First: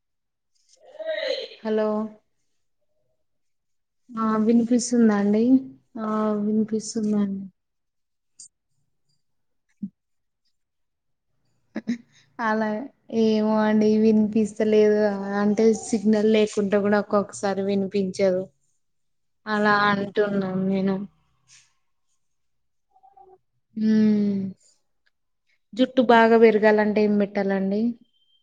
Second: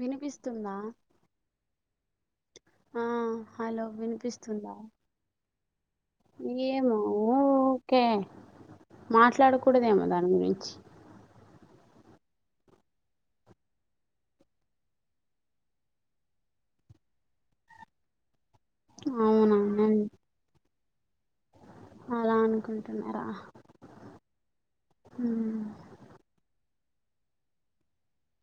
వినిపిస్తుందా హలో ఆ హలో ఆ వినిపిస్తుందా వినిపిస్తుందాండి ఆ వినిపిస్తుందండి ఓకే మాట్లాడకూడదేమో దాని గురించి ఆళ్ళ ఏమో అండి వినిపిస్తలేదు అంటే సిగ్నల్ లేకుండా కూడా ఒక్కొక్కసారి వినిపించదు అవునా అలా నేను అంటున్నాను నేను అలా అనుకుంటున్నారా హ్మ్ ఉమ్. జుట్టు బాగా పెరగాలంటే ఏం పెట్టాలండి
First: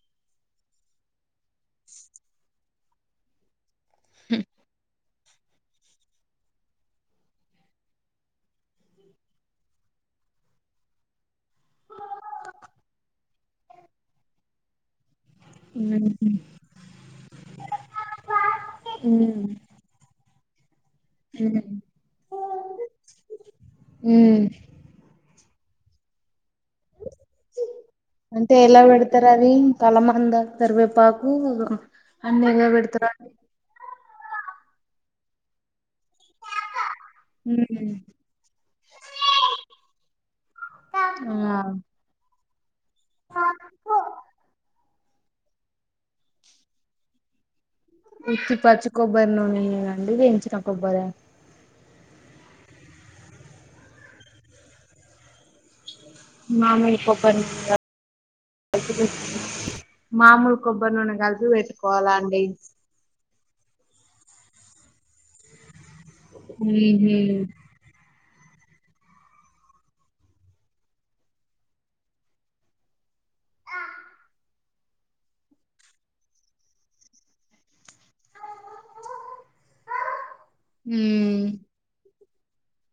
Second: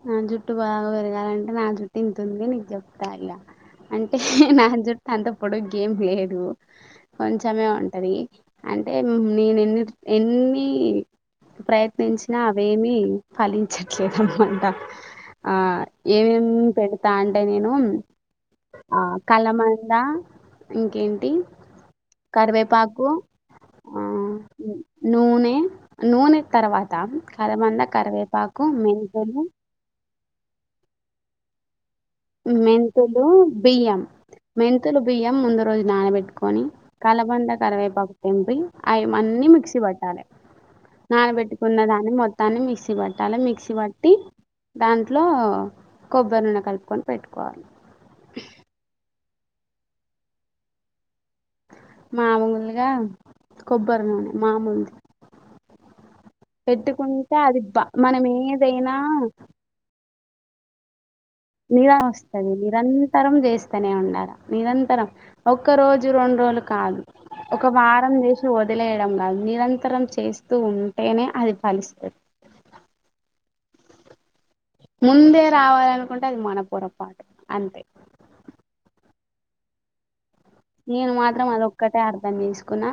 నా జుట్టు బాగా పెరగాలంటే నా జుట్టు ఇంత ఉంది నీకు చెప్తా ఇలా అంటే నా జుట్టు అంత పొడుగ్గేం లేదు కొంచెమే ఉంటది అంటే నేను ఎన్ని ఎన్ని ప్రయత్నించినా అవేమీ ఫలించట్లేదనమాట ఆ ఉమ్ ఏమేం పెడతా అంటే నేను ఆ ఉమ్ కలమ దా ఇంకేం టీ ఉమ్ కరివేపాకు ఆ ఉమ్. నూనె నూనె తర్వాత కలబంద కరివేపాకు మెంతులు కలమందా కరివేపాకు అన్నీ ఎలా మెంతులు పెడతరండి బియ్యం మెంతులు బియ్యం ముందు రోజు నానబెట్టు కొని కలబంద అండి కరివేపాకు తెంపి అవి అన్ని మిక్సీ పట్టాలి నాన బెట్టుకున్న ఉమ్ దాని మొత్ మొత్తాన్ని మిక్సీ పట్టాలి మిక్సీ పట్టి ఆ దాంట్లో కొబ్బరి నూనె కలుపుకొని పెట్టుకోవాలి ఉత్తి పచ్చి కొబ్బరి నూనె అండి వేయించిన కొబ్బరా మామూలుగా కొబ్బరినూనె మామూలుది మామూలు పెట్టుకుంటే కొబ్బరి నూనె అది కాదు బ మనం ఏదైనా మామూలు కొబ్బరి నూనె కలిపి వెట్టుకోవాల అండి రం చేస్తనే ఉండాల నిరంతరం ఒక రోజు రెండు రోజులు కాదు ఒక వారం చేసి వదిలేయడం కాదు నిరంతరం చేస్తూ ఉంటేనే అది ఫలిస్తది ఆ ముందే రావాలనుకుంటే అది మన పొరపాటు అంతే నేను మాత్రం అదోక్కటే అర్ధం చేసుకున్నా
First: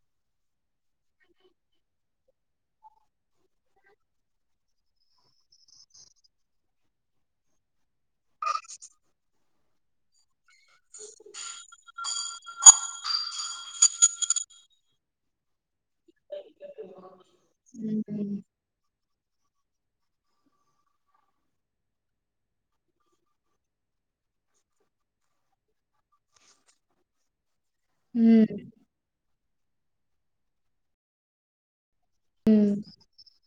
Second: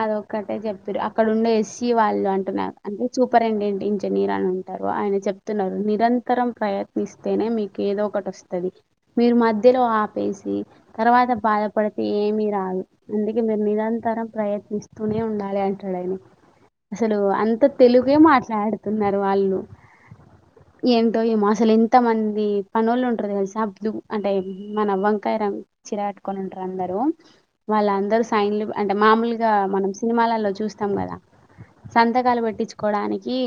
అద ఒక్కటే చెప్తుారు అక్కడ ఉండే ఎస్సీ వాళ్ళు అంటున్నారు అంటే సూపరింటెండెంట్ ఇంజనీరు అని అదే ఆయన చెప్తున్నారు నిరంతరం ప్రయత్నిస్త తేనే మీకు ఏదో ఒకటి వస్తది మీరు మధ్యలో ఆపేసి తర్వాత బాధ ఏమీ రాదు అందుకే మీరు నిరంతరం ప్రయత్నిస్తూనే ఉండాలి అంటాడు ఆయన అసలు అంత తెలుగే మాట్లాడుతున్నారు వాళ్ళు ఏమిటో ఈ మా అసలు ఇంత మంది పనోళ్ళు ఉంటరు తెలుసా పింక్ అంటే మన వంకాయ రంగు చీర కట్టుకొని ఉంటారు అందరూ వాళ్ళందరూ సైన్లు గా అంటే మామూలుగా మనం సినిమాలలో చూస్తాం కదా సంతకాలు పట్టించుకోవడానికి కీ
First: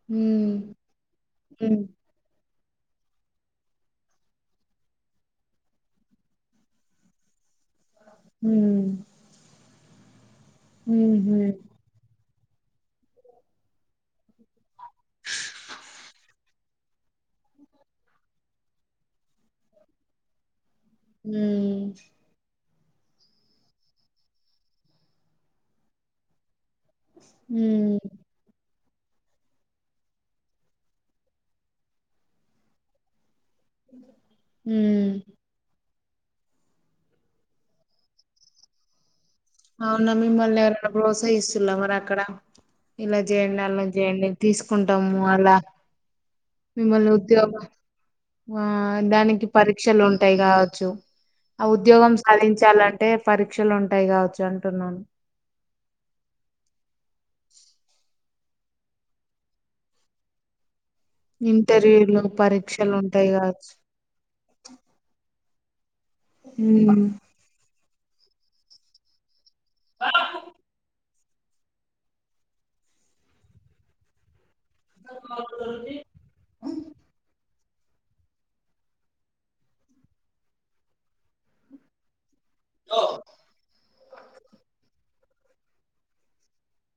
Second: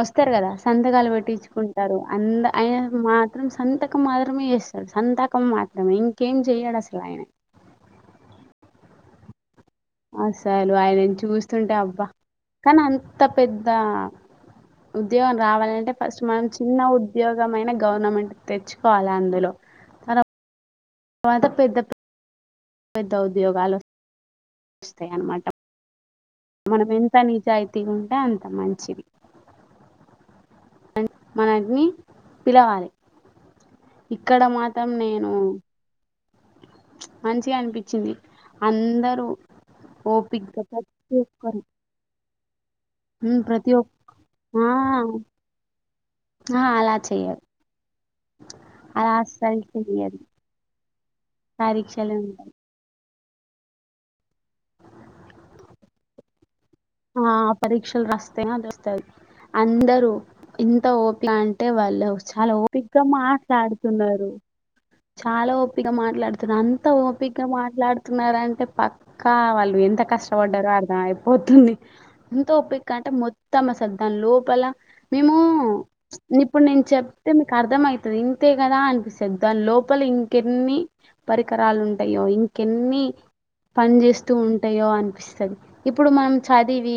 వస్తారు కదా సంతకాలు పెట్టించుకుంటారు అంద ఆయన మాత్రం సంతకం మాత్రమే చేస్తాడు సంతకం మాత్రమే ఇంకేం చేయడా అసలయిన ఊ అసలు ఆయన ఊహూ చూస్తుంటే అబ్బా కానీ అంత పెద్ద ఉద్యోగం రావాలంటే ఫస్ట్ మనం చిన్న ఉద్యోగం అయినా గవర్నమెంట్ తెచ్చుకోవాలి అందులో తవాత పెద్ద పెద్ద ఉద్యోగాలు వస్తాయి అన్నమాట మనం ఎంత నిజాయితీగా ఉంటే అంత అ మంచిది మనల్ని పిలవాలి ఇక్కడ మాత్రం నేను మంచిగా అనిపించింది అందరూ అవునా మిమ్మల్ని ఓపిగ్గా ఎవరనా ప్రతి ఒక్కరు ప్రోత్సాహిస్తున్నారా మరి అక్కడ ఇలా ఉమ్, చేయండి ప్రతి అల ఒక్క చేయండి ఆ, తీసుకుంటాము అలా ఆ, అలా మిమల్ని చేయరు ఉద్యోగం ఆ అలా దానికి అస్సలు పరీక్షలు చేయరు ఉంటాయి కావచ్చు ఆ పరీక్షలు ఉద్యోగం ఉంటాయి సాధించాలంటే అంటే పరీక్షలు ఉంటాయి కావచ్చు అంటున్నాను ఆ పరీక్షలు రాస్తేనే అది అస్తది అందరు ఇంత ఒ ఎట్లా అంటే వాళ్ళు ఇంటర్వ్యూలు చాలా పరీక్షలు ఓపిగా ఉంటాయి కావచ్చు మాట్లాడు తున్నారు చాలా ఓపిక మాట్లాడుతున్నారు అంత ఉమ్ ఓపి కా మాట్లాడుతున్నార అంటే పక్కా వాళ్ళు ఎంత కష్టపడ్డారో అర్థం అయిపోతుంది ఎంత ఓపిక అంటే మొత్తం అసల్ దాని లోపల మేము ఇప్పుడు నేను చెప్తే మీకు అర్థమైతది ఇంతే కదా అనిపిస్తది దాని లోపల ఇంకెన్ని పరికరాలు ఉంటాయో ఇంకా కెన్ని పని చేేస్తూ ఉంటాయో అనిపిస్తది ఇప్పుడు మనం చదీవి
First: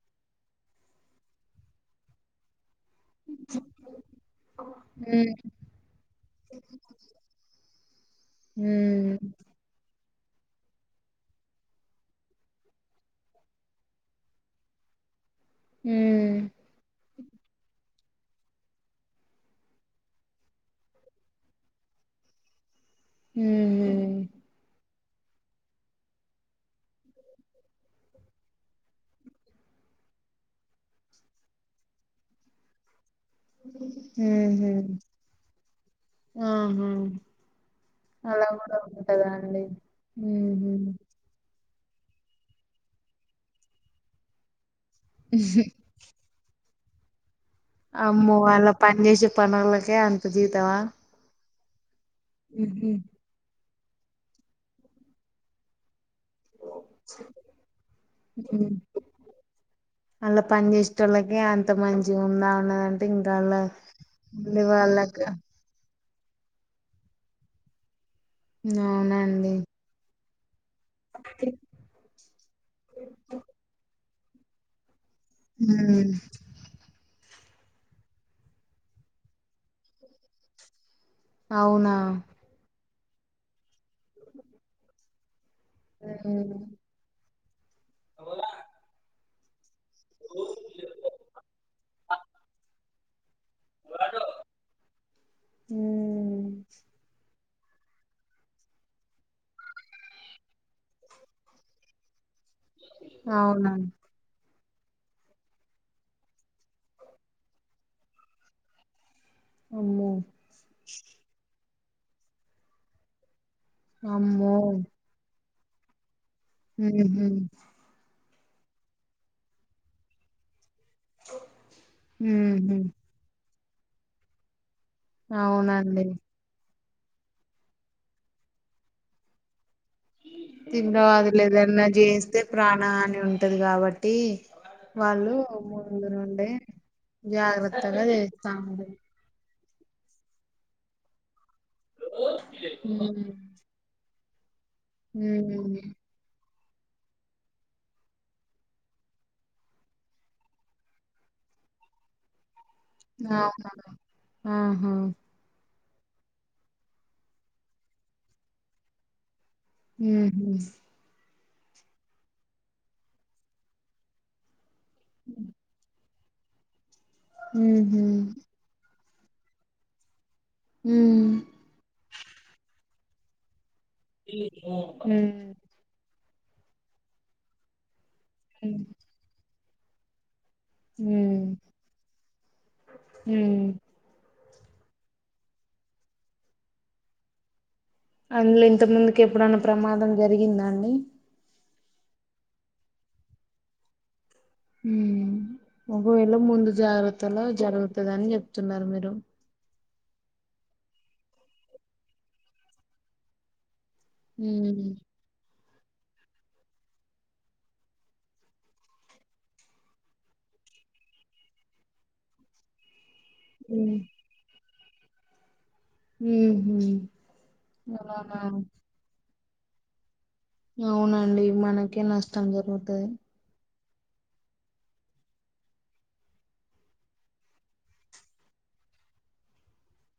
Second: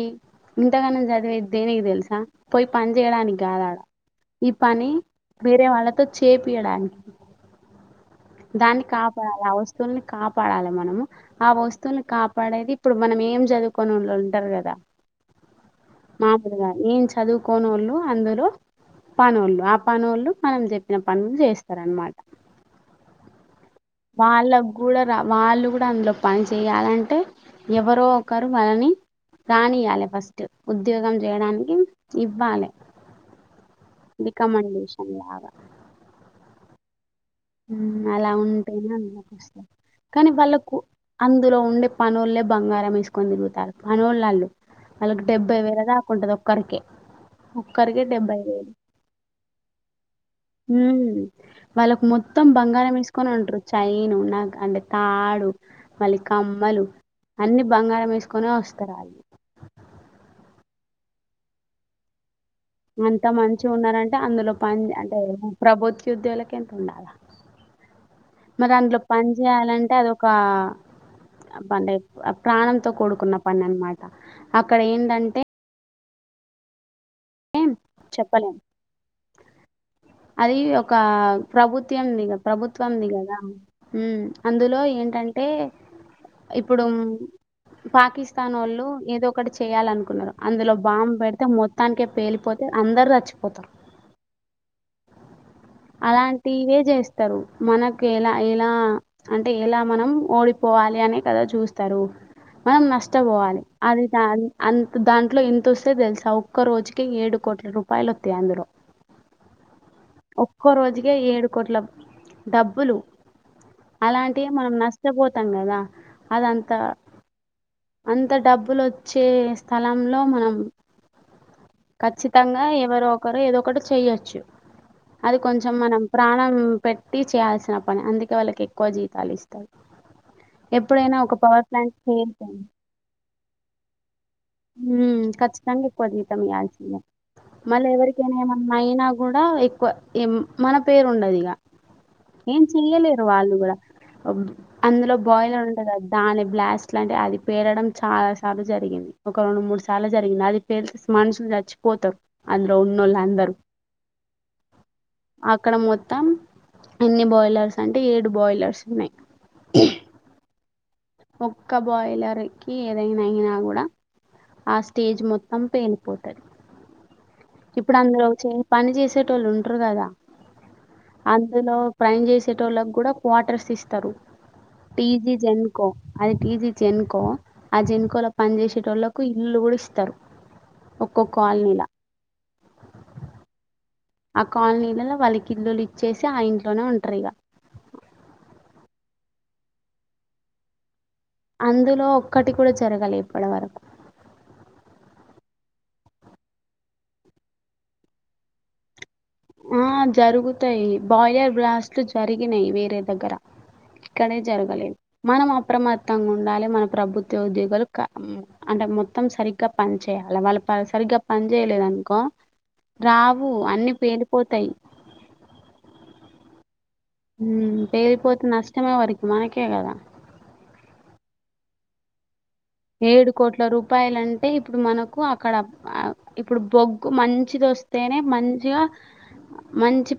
ఇంతగనం చదివేది దేనికి తెల్సా పోయి పని చేయడానికి కాదాడ ఈ పని ఉమ్ వేరే వాళ్ళతో చేపియడానికి దాన్ని ఉమ్ కాపాడాల ఆ వస్తువుల్ని కాపాడాలి మనము ఆ వస్తువుని కాపాడేది ఇప్పుడు మనం ఏం చదువుకోని వాళ్ళు ఉంటారు కదా మామూలుగా ఏన్ చదువుకోనోళ్లు అందరు పనోళ్లు ఆ పనోళ్లు మనం చెప్పిన పనులు చేస్తారనమాట ఉహు వాళ్ళకు కూడా రా వాళ్ళు కూడా అందులో పని చేయాలంటే ఎవరో ఒకరు మనని రానిలే ఫస్ట్ ఉద్యోగం చేయడానికి ఇవ్వాలె ఊహు రికమెండేషన్ లాగా. ఆహా ఊ అలా కూడా ఉంటయ్ ఉంటదా అండి అనిపిస్తది కానీ ఉహు. వాళ్ళకు అందులో ఉండే పనోళ్లే బంగారం వేసుకొని తిరుగుతారు పనోళ్ళు ఆళ్ళు వాళ్ళకు డెబ్బైవేల దాకుంటది ఒక్కరికే ఒక్కరికే అమ్మో అండ్ల పని చేేసె పనోలకే అంత జీతమా వాళ్ళకు మొత్తం ఉహు. బంగారం ఏసుకొని ఉంటారు చైను నగ్ అంటే తాడు మళ్ళీ కమ్మలు అన్ని బంగారం వేసుకొని వస్తారు ఆళ్ళు అండ్ల పని చేసేటోళ్ళకి అంత మంచిగా ఉందా అన్న అంత మంచి ఉన్నారంటే అందులో పని చే అంటే వాళ్ళకి ప్రభుత్వ ఉద్యోగులకు ఎంత ఉండాల మరి అందులో పని అవునండి చేయాలంటే అదొక పండే ఆ ప్రాణంతో కూడుకున్న పని అనమాట అక్కడ ఏంటంటే ఊ ఏం చెప్పలేం అది ఒక అవునా ప్రభుత్వంది కదా ప్రభుత్వంది కదా అందులో ఏంటంటే ఉ ఇప్పుడు పాకిస్తాన్ వోళ్ళు ఏదో ఒక్కటి చేయాలనుకున్నారు అందులో బాంబు పెడితే మొత్తానికే పేలిపోతే అందరు చచ్చిపోతారు అలాంటివే చేస్తారు మనకి ఎలా ఎలా అంటే ఎలా మనం ఓడిపోవాలి అనే కదా చూస్తారు మనం నష్టపోవాలి అవునా అది అన్ అంత దాంట్లో ఇంతొస్తే తెలుసా ఒక్క రోజుకే ఏడు కోట్ల రూపాయలు వత్తాయి అందులో అమ్మో ఒక్కో రోజుకే ఏడు కోట్ల డబ్బులు అలాంటివే అమ్మో మనం నష్ టపోతాం కదా అదంతా ఉహు అంత డబ్బులు వచ్చే స్థలంలో మనం ఖచ్చితంగా ఉహు ఎవరో ఒకరు ఏదో ఒకటి చెయ్యొచ్చు అది కొంచెం మనం అవునండి ప్రాణం పెట్టి చేయాల్సిన పని అందుకే వాళ్ళకి ఎక్కువ జీతాలు ఇస్తారు ఎప్పుడైనా ఒక తీమ్రవాదులు పవర్ ఏదన్నా ప్లాంట్ చేస్తే చేరిపోయింది ప్రాణ హాని ఉంటది కాబట్టి వాళ్ళు ఖచ్చితంగా ఎక్కువ ముందు జీతం నుండే ఇయాల్సిందే మళ్ళీ జాగ్రత్తగా ఎవరికైనా చేస్తా ఏమన్నా ఉంటరు అయినా కూడా ఎక్కువ ఏ మన పేరు ఉండదు ఇగ ఏం ఉమ్ చెయ్యలేరు వాళ్ళు కూడా అందులో బాయిల్ ఉండద ఉమ్, అది దాని బ్లాస్ట్ లాంటే అది పేరడం చాలా సార్లు జరిగింది ఒక మూడు సార్లు జరిగింది అది పేల్ మనుషులు చచ్చిపోతారు అందులో ఉన్నోలందరు అవునా ఆహా అక్కడ మొత్తం ఎన్ని బాయిలర్స్ అంటే ఏడు బాయిలర్స్ ఉన్నాయి ఊ హూ ఒక్క బాయిలర్ కి ఏదైనా అయినా కూడా ఆ స్టేజ్ మొత్తం పేల్ పోతాయి ఇప్పుడు ఉహు అందులోచ్చి పని చేసేటోళ్ళు ఉంటారు కదా ఉమ్ అందులో పని చేసేటోళ్ళకి కూడా క్వార్టర్స్ ఇస్తారు ఉమ్ టీజీ జన్ కో అది టీజీ జనుకో ఆ జనుకోలో పని ఉమ్ చేసేటోళ్ళకు ఇల్లులు కూడా ఇస్తారు ఊ ఊ ఆ కాలనీలలో వాళ్ళకి ఇల్లులు ఇచ్చేసి ఆ ఇంట్లోనే ఉంటారు ఇగ అందులో ఇంతకముందుకి ఎప్పుడైన్నా ప్రమాదం జరిగిందండి అందులో ఒక్కటి కూడా జరగలేదు ఇప్పటి వరకు ఊ ఒకవేళ ముందు జాగ్రత్తలో జరుగుతది అని చెప్తున్నారు మీరు ఆ జరుగుతాయి బాయిలర్ బ్లాస్ట్లు జరిగినాయి వేరే దగ్గర ఇక్కడే ఉమ్ జరగలే మనం అప్రమత్తంగా ఉండాలి మన ప్రభుత్వ ఉద్యోగలు క ఉ అంటే మొత్తం సరిగ్గా పని చేయాలి వాళ్ళు ప సరిగ్గా పని చేయలేదునుకో రా ఉ అన్ని పేలిపోతాయి ఉహు ఊ అలానా పెలిపోతే నష్టం ఎవరికి మనకే కదా అవునండి మనకే నష్టం జరుగుతుంది ఏడు కోట్ల రూపాయలు అంటే ఇప్పుడు మనకు అక్కడ ఆవ్ ఇప్పుడు బొగ్గు మంచిది వొస్తేనే మంచిగా మంచి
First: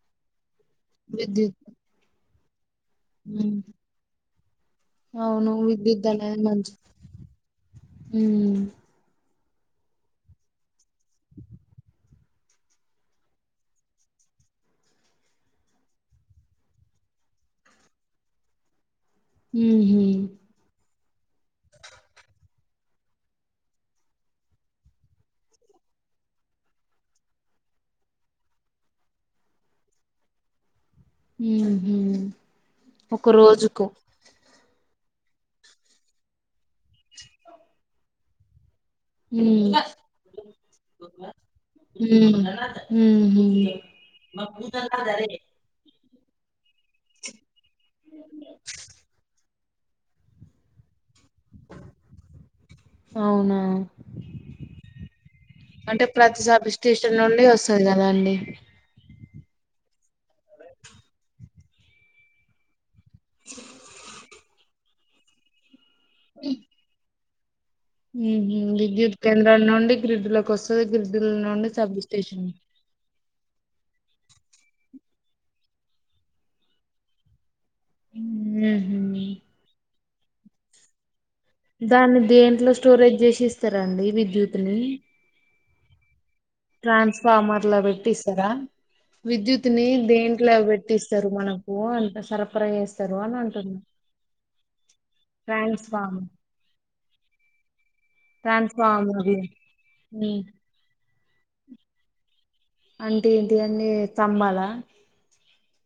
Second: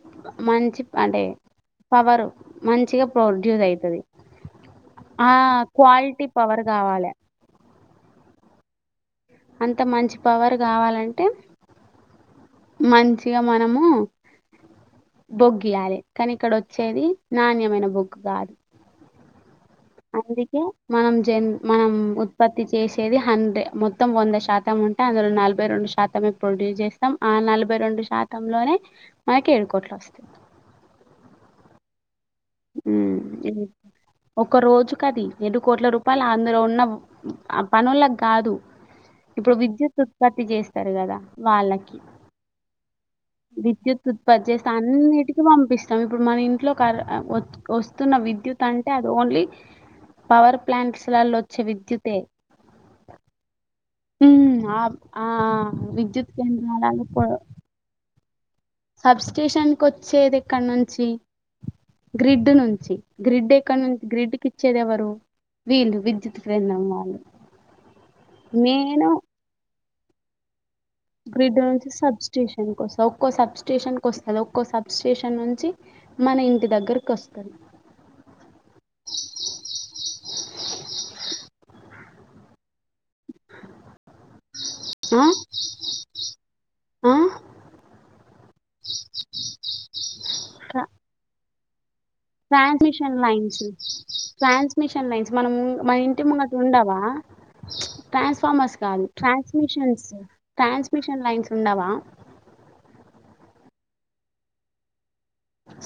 మంచి అంటే విద్యుత్ పవరు మంచిగా ఉమ్ ప్రొడ్యూస్ అయితది ఆ అవును విద్యుత్ క్వాలిటీ పవర్ కావాలే ఊ అంత మంచి పవర్ కావాలంటే మంచిగా మనము బొగ్గు ఇయ్యాలే కానీ ఇక్కడ వచ్చేది నాణ్యమైన బొగ్గు కాదు ఉహు ఇప్పుడు మనం జన్ మనం ఉత్పత్తి చేసేది హండే మొత్తం వంద శాతం ఉన్ అందులో నలభై రెండు శాతమే ప్రొడ్యూస్ చేస్తాం ఆ నలభై రెండు శాతంలోనే మనకి ఏడు కోట్లు వస్తాయి ఉహు ఒక ఊ రోజుకు ఒక రోజు కది ఏడు కోట్ల రూపాయలు అందులో ఉన్న ఆ పనులకి కాదు ఇప్పుడు ఉమ్ విద్యుత్ ఉత్పత్తి చేస్తారు కదా వాళ్ళకి ఉమ్ ఉహు విద్యుత్ వారు చేస్తా అన్నిటికి పంపిస్తాం ఇప్పుడు మన ఇంట్లో క వత్ వస్తున్న విద్యుత్ అంటే అది ఓన్లీ పవర్ ప్లాంట్స్ లలో వచ్చే విద్యుతే అవునా హ్మ్. ఆ ఆ విద్యుత్ కేంద్రాలలో మళ్ళీ వస్తది కదండి సబ్స్టేషన్ కి వచ్చేది ఇక్కడి నుంచి గ్రిడ్ నుంచి గ్రిడ్ ఎక్కడ నుంచి గ్రిడ్కి ఇచ్చేది ఎవరు వీళ్ళు విద్యుత్ క్రిందం వాళ్ళు ఉహు నేను విద్యుత్ కేంద్రాల నుండి గ్రిడ్లలకు వస్తది గ్రిడ్డులు నుండి సబ్ స్టేషన్ ఒక్కో సబ్ స్టేషన్ కి వస్తది ఒక్కో సబ్ స్టేషన్ నుంచి మన ఇంటి దగ్గరకి వస్తది ఉహు దాన్ని దేంట్లో స్టోరేజ్ చేసి ఇస్తారు అండి విద్యుత్ ని ఆ ఆ ట్రాన్స్ఫార్మర్ లో పెట్టిస్తారా విద్యుత్ ని దేంట్లో క పెట్టిస్తారు మనకు అంటస్ ట్రాన్స్మిషన్ లైన్స్ ట్రాన్స్మిషన్ లైన్స్ మనం మన ఇంటి ట్రాన్స్ఫార్మర్ ముంగ ఉండవా ట్రాన్స్ఫార్మర్స్ కాదు ట్రాన్స్ఫార్మర్లు ట్రాన్స్మిషన్స్ ఉమ్ ట్రాన్స్ మిషిన్ లైన్స్ ఉన్నవా అంటే ఏంటిదండి తంబాలా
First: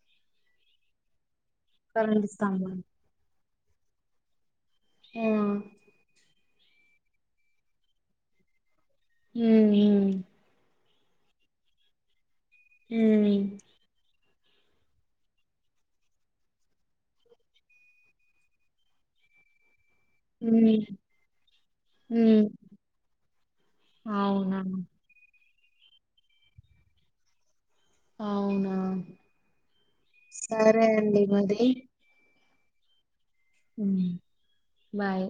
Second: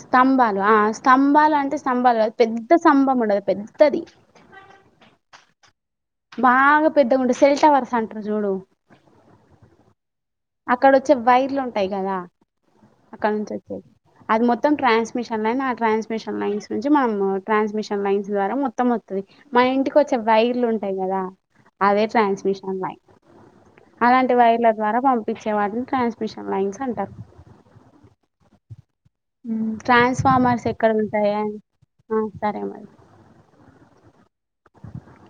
స్తంభాలు ఆ స్తంభాలు అంటే కరెంట్ స్తంభాలు పెద్ద స్తంభాలు స్తంభం ఉండదు పెద్దది ఉ బాగా పెద్దగా ఉంటది చూడు సెల్ టవర్స్ అంటారు చూడు ఉ ఉ అక్కడ వచ్చే వైర్లు ఉంటాయి కదా అక్కడ ఉమ్ నుంచి వచ్చేది అది మొత్తం ట్రాన్స్మిషన్ లైన్ ఆ ట్రాన్స్మిషన్ లైన్స్ నుంచి మనం ట్రాన్స్మిషన్ లైన్స్ ద్వారా మొత్తం మా ఇంటికి వచ్చే ఉమ్ వైర్లు ఉంటాయి ఉమ్ కదా అదే ఉమ్ ట్రాన్స్మిషన్ లైన్ అలాంటి అవునా వైర్ల ద్వారా పంపించే వాటిని ట్రాన్స్మిషన్ లైన్స్ అంటారు అవునా ట్రాన్స్ఫార్మర్స్ సరే ఎక్కడ అండి ఉంటాయా మరి ఉ సరే మేడం ఉ బాయ్